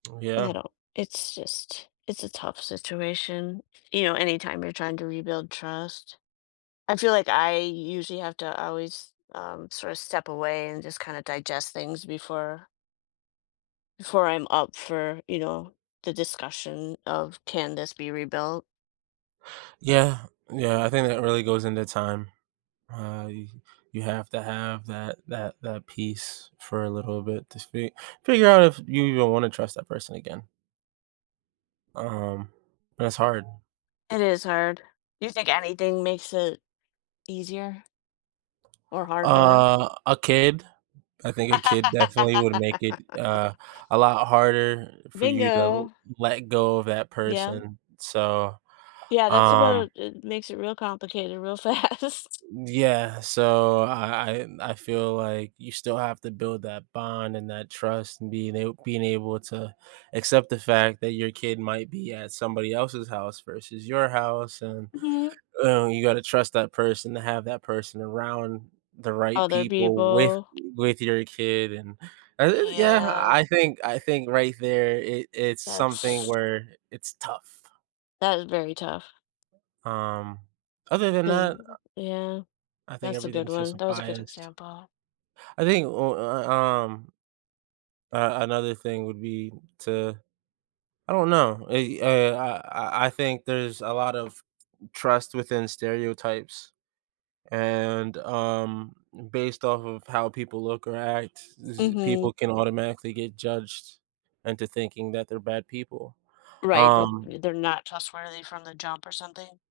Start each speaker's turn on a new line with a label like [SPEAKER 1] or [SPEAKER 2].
[SPEAKER 1] I
[SPEAKER 2] Yeah.
[SPEAKER 1] don't it's just, it's a tough situation. You know, anytime you're trying to rebuild trust, I feel like I usually have to always, um, sorta step away and just kinda digest things before before I'm up for, you know, the discussion of "can this be rebuilt."
[SPEAKER 2] Yeah, yeah, I think that really goes into time. Uh, you you have to have that that that peace for a little bit to speak figure out if you even want to trust that person again. Um, but it's hard.
[SPEAKER 1] It is hard. Do you think anything makes it easier? Or harder?
[SPEAKER 2] Uh, a kid, I think a kid definitely would make it, uh, a lot harder for you to
[SPEAKER 1] Bingo.
[SPEAKER 2] let go of that
[SPEAKER 1] Yeah.
[SPEAKER 2] person, so,
[SPEAKER 1] Yeah, that's
[SPEAKER 2] um
[SPEAKER 1] about it makes it real complicated, real fast.
[SPEAKER 2] Y yeah, so, I I I I feel like you still have to build that bond and that trust and being ab being able to accept the fact that your kid might be at somebody else's house versus your house, and,
[SPEAKER 1] Mhm.
[SPEAKER 2] uh, you gotta trust that person to have that person around the right
[SPEAKER 1] Other
[SPEAKER 2] people with,
[SPEAKER 1] people.
[SPEAKER 2] with your kid, and I th yeah,
[SPEAKER 1] Yeah.
[SPEAKER 2] I think I think right there, it it's something
[SPEAKER 1] That's
[SPEAKER 2] where it's tough.
[SPEAKER 1] that is very tough.
[SPEAKER 2] Um, other than
[SPEAKER 1] 'Cause,
[SPEAKER 2] that, uh
[SPEAKER 1] yeah,
[SPEAKER 2] I think
[SPEAKER 1] that's a good
[SPEAKER 2] everything's just
[SPEAKER 1] one,
[SPEAKER 2] a
[SPEAKER 1] that was a good
[SPEAKER 2] bias.
[SPEAKER 1] example.
[SPEAKER 2] I think, ooh, uh, uh, um uh, another thing would be to, I don't know, eh, uh uh, I I I think there's a lot of trust within stereotypes, and, um, m based off of how people look or act, it's just,
[SPEAKER 1] Mhm.
[SPEAKER 2] people can automatically get judged into thinking that they're bad people.
[SPEAKER 1] Right,
[SPEAKER 2] Um
[SPEAKER 1] that they're not trustworthy from the jump or something.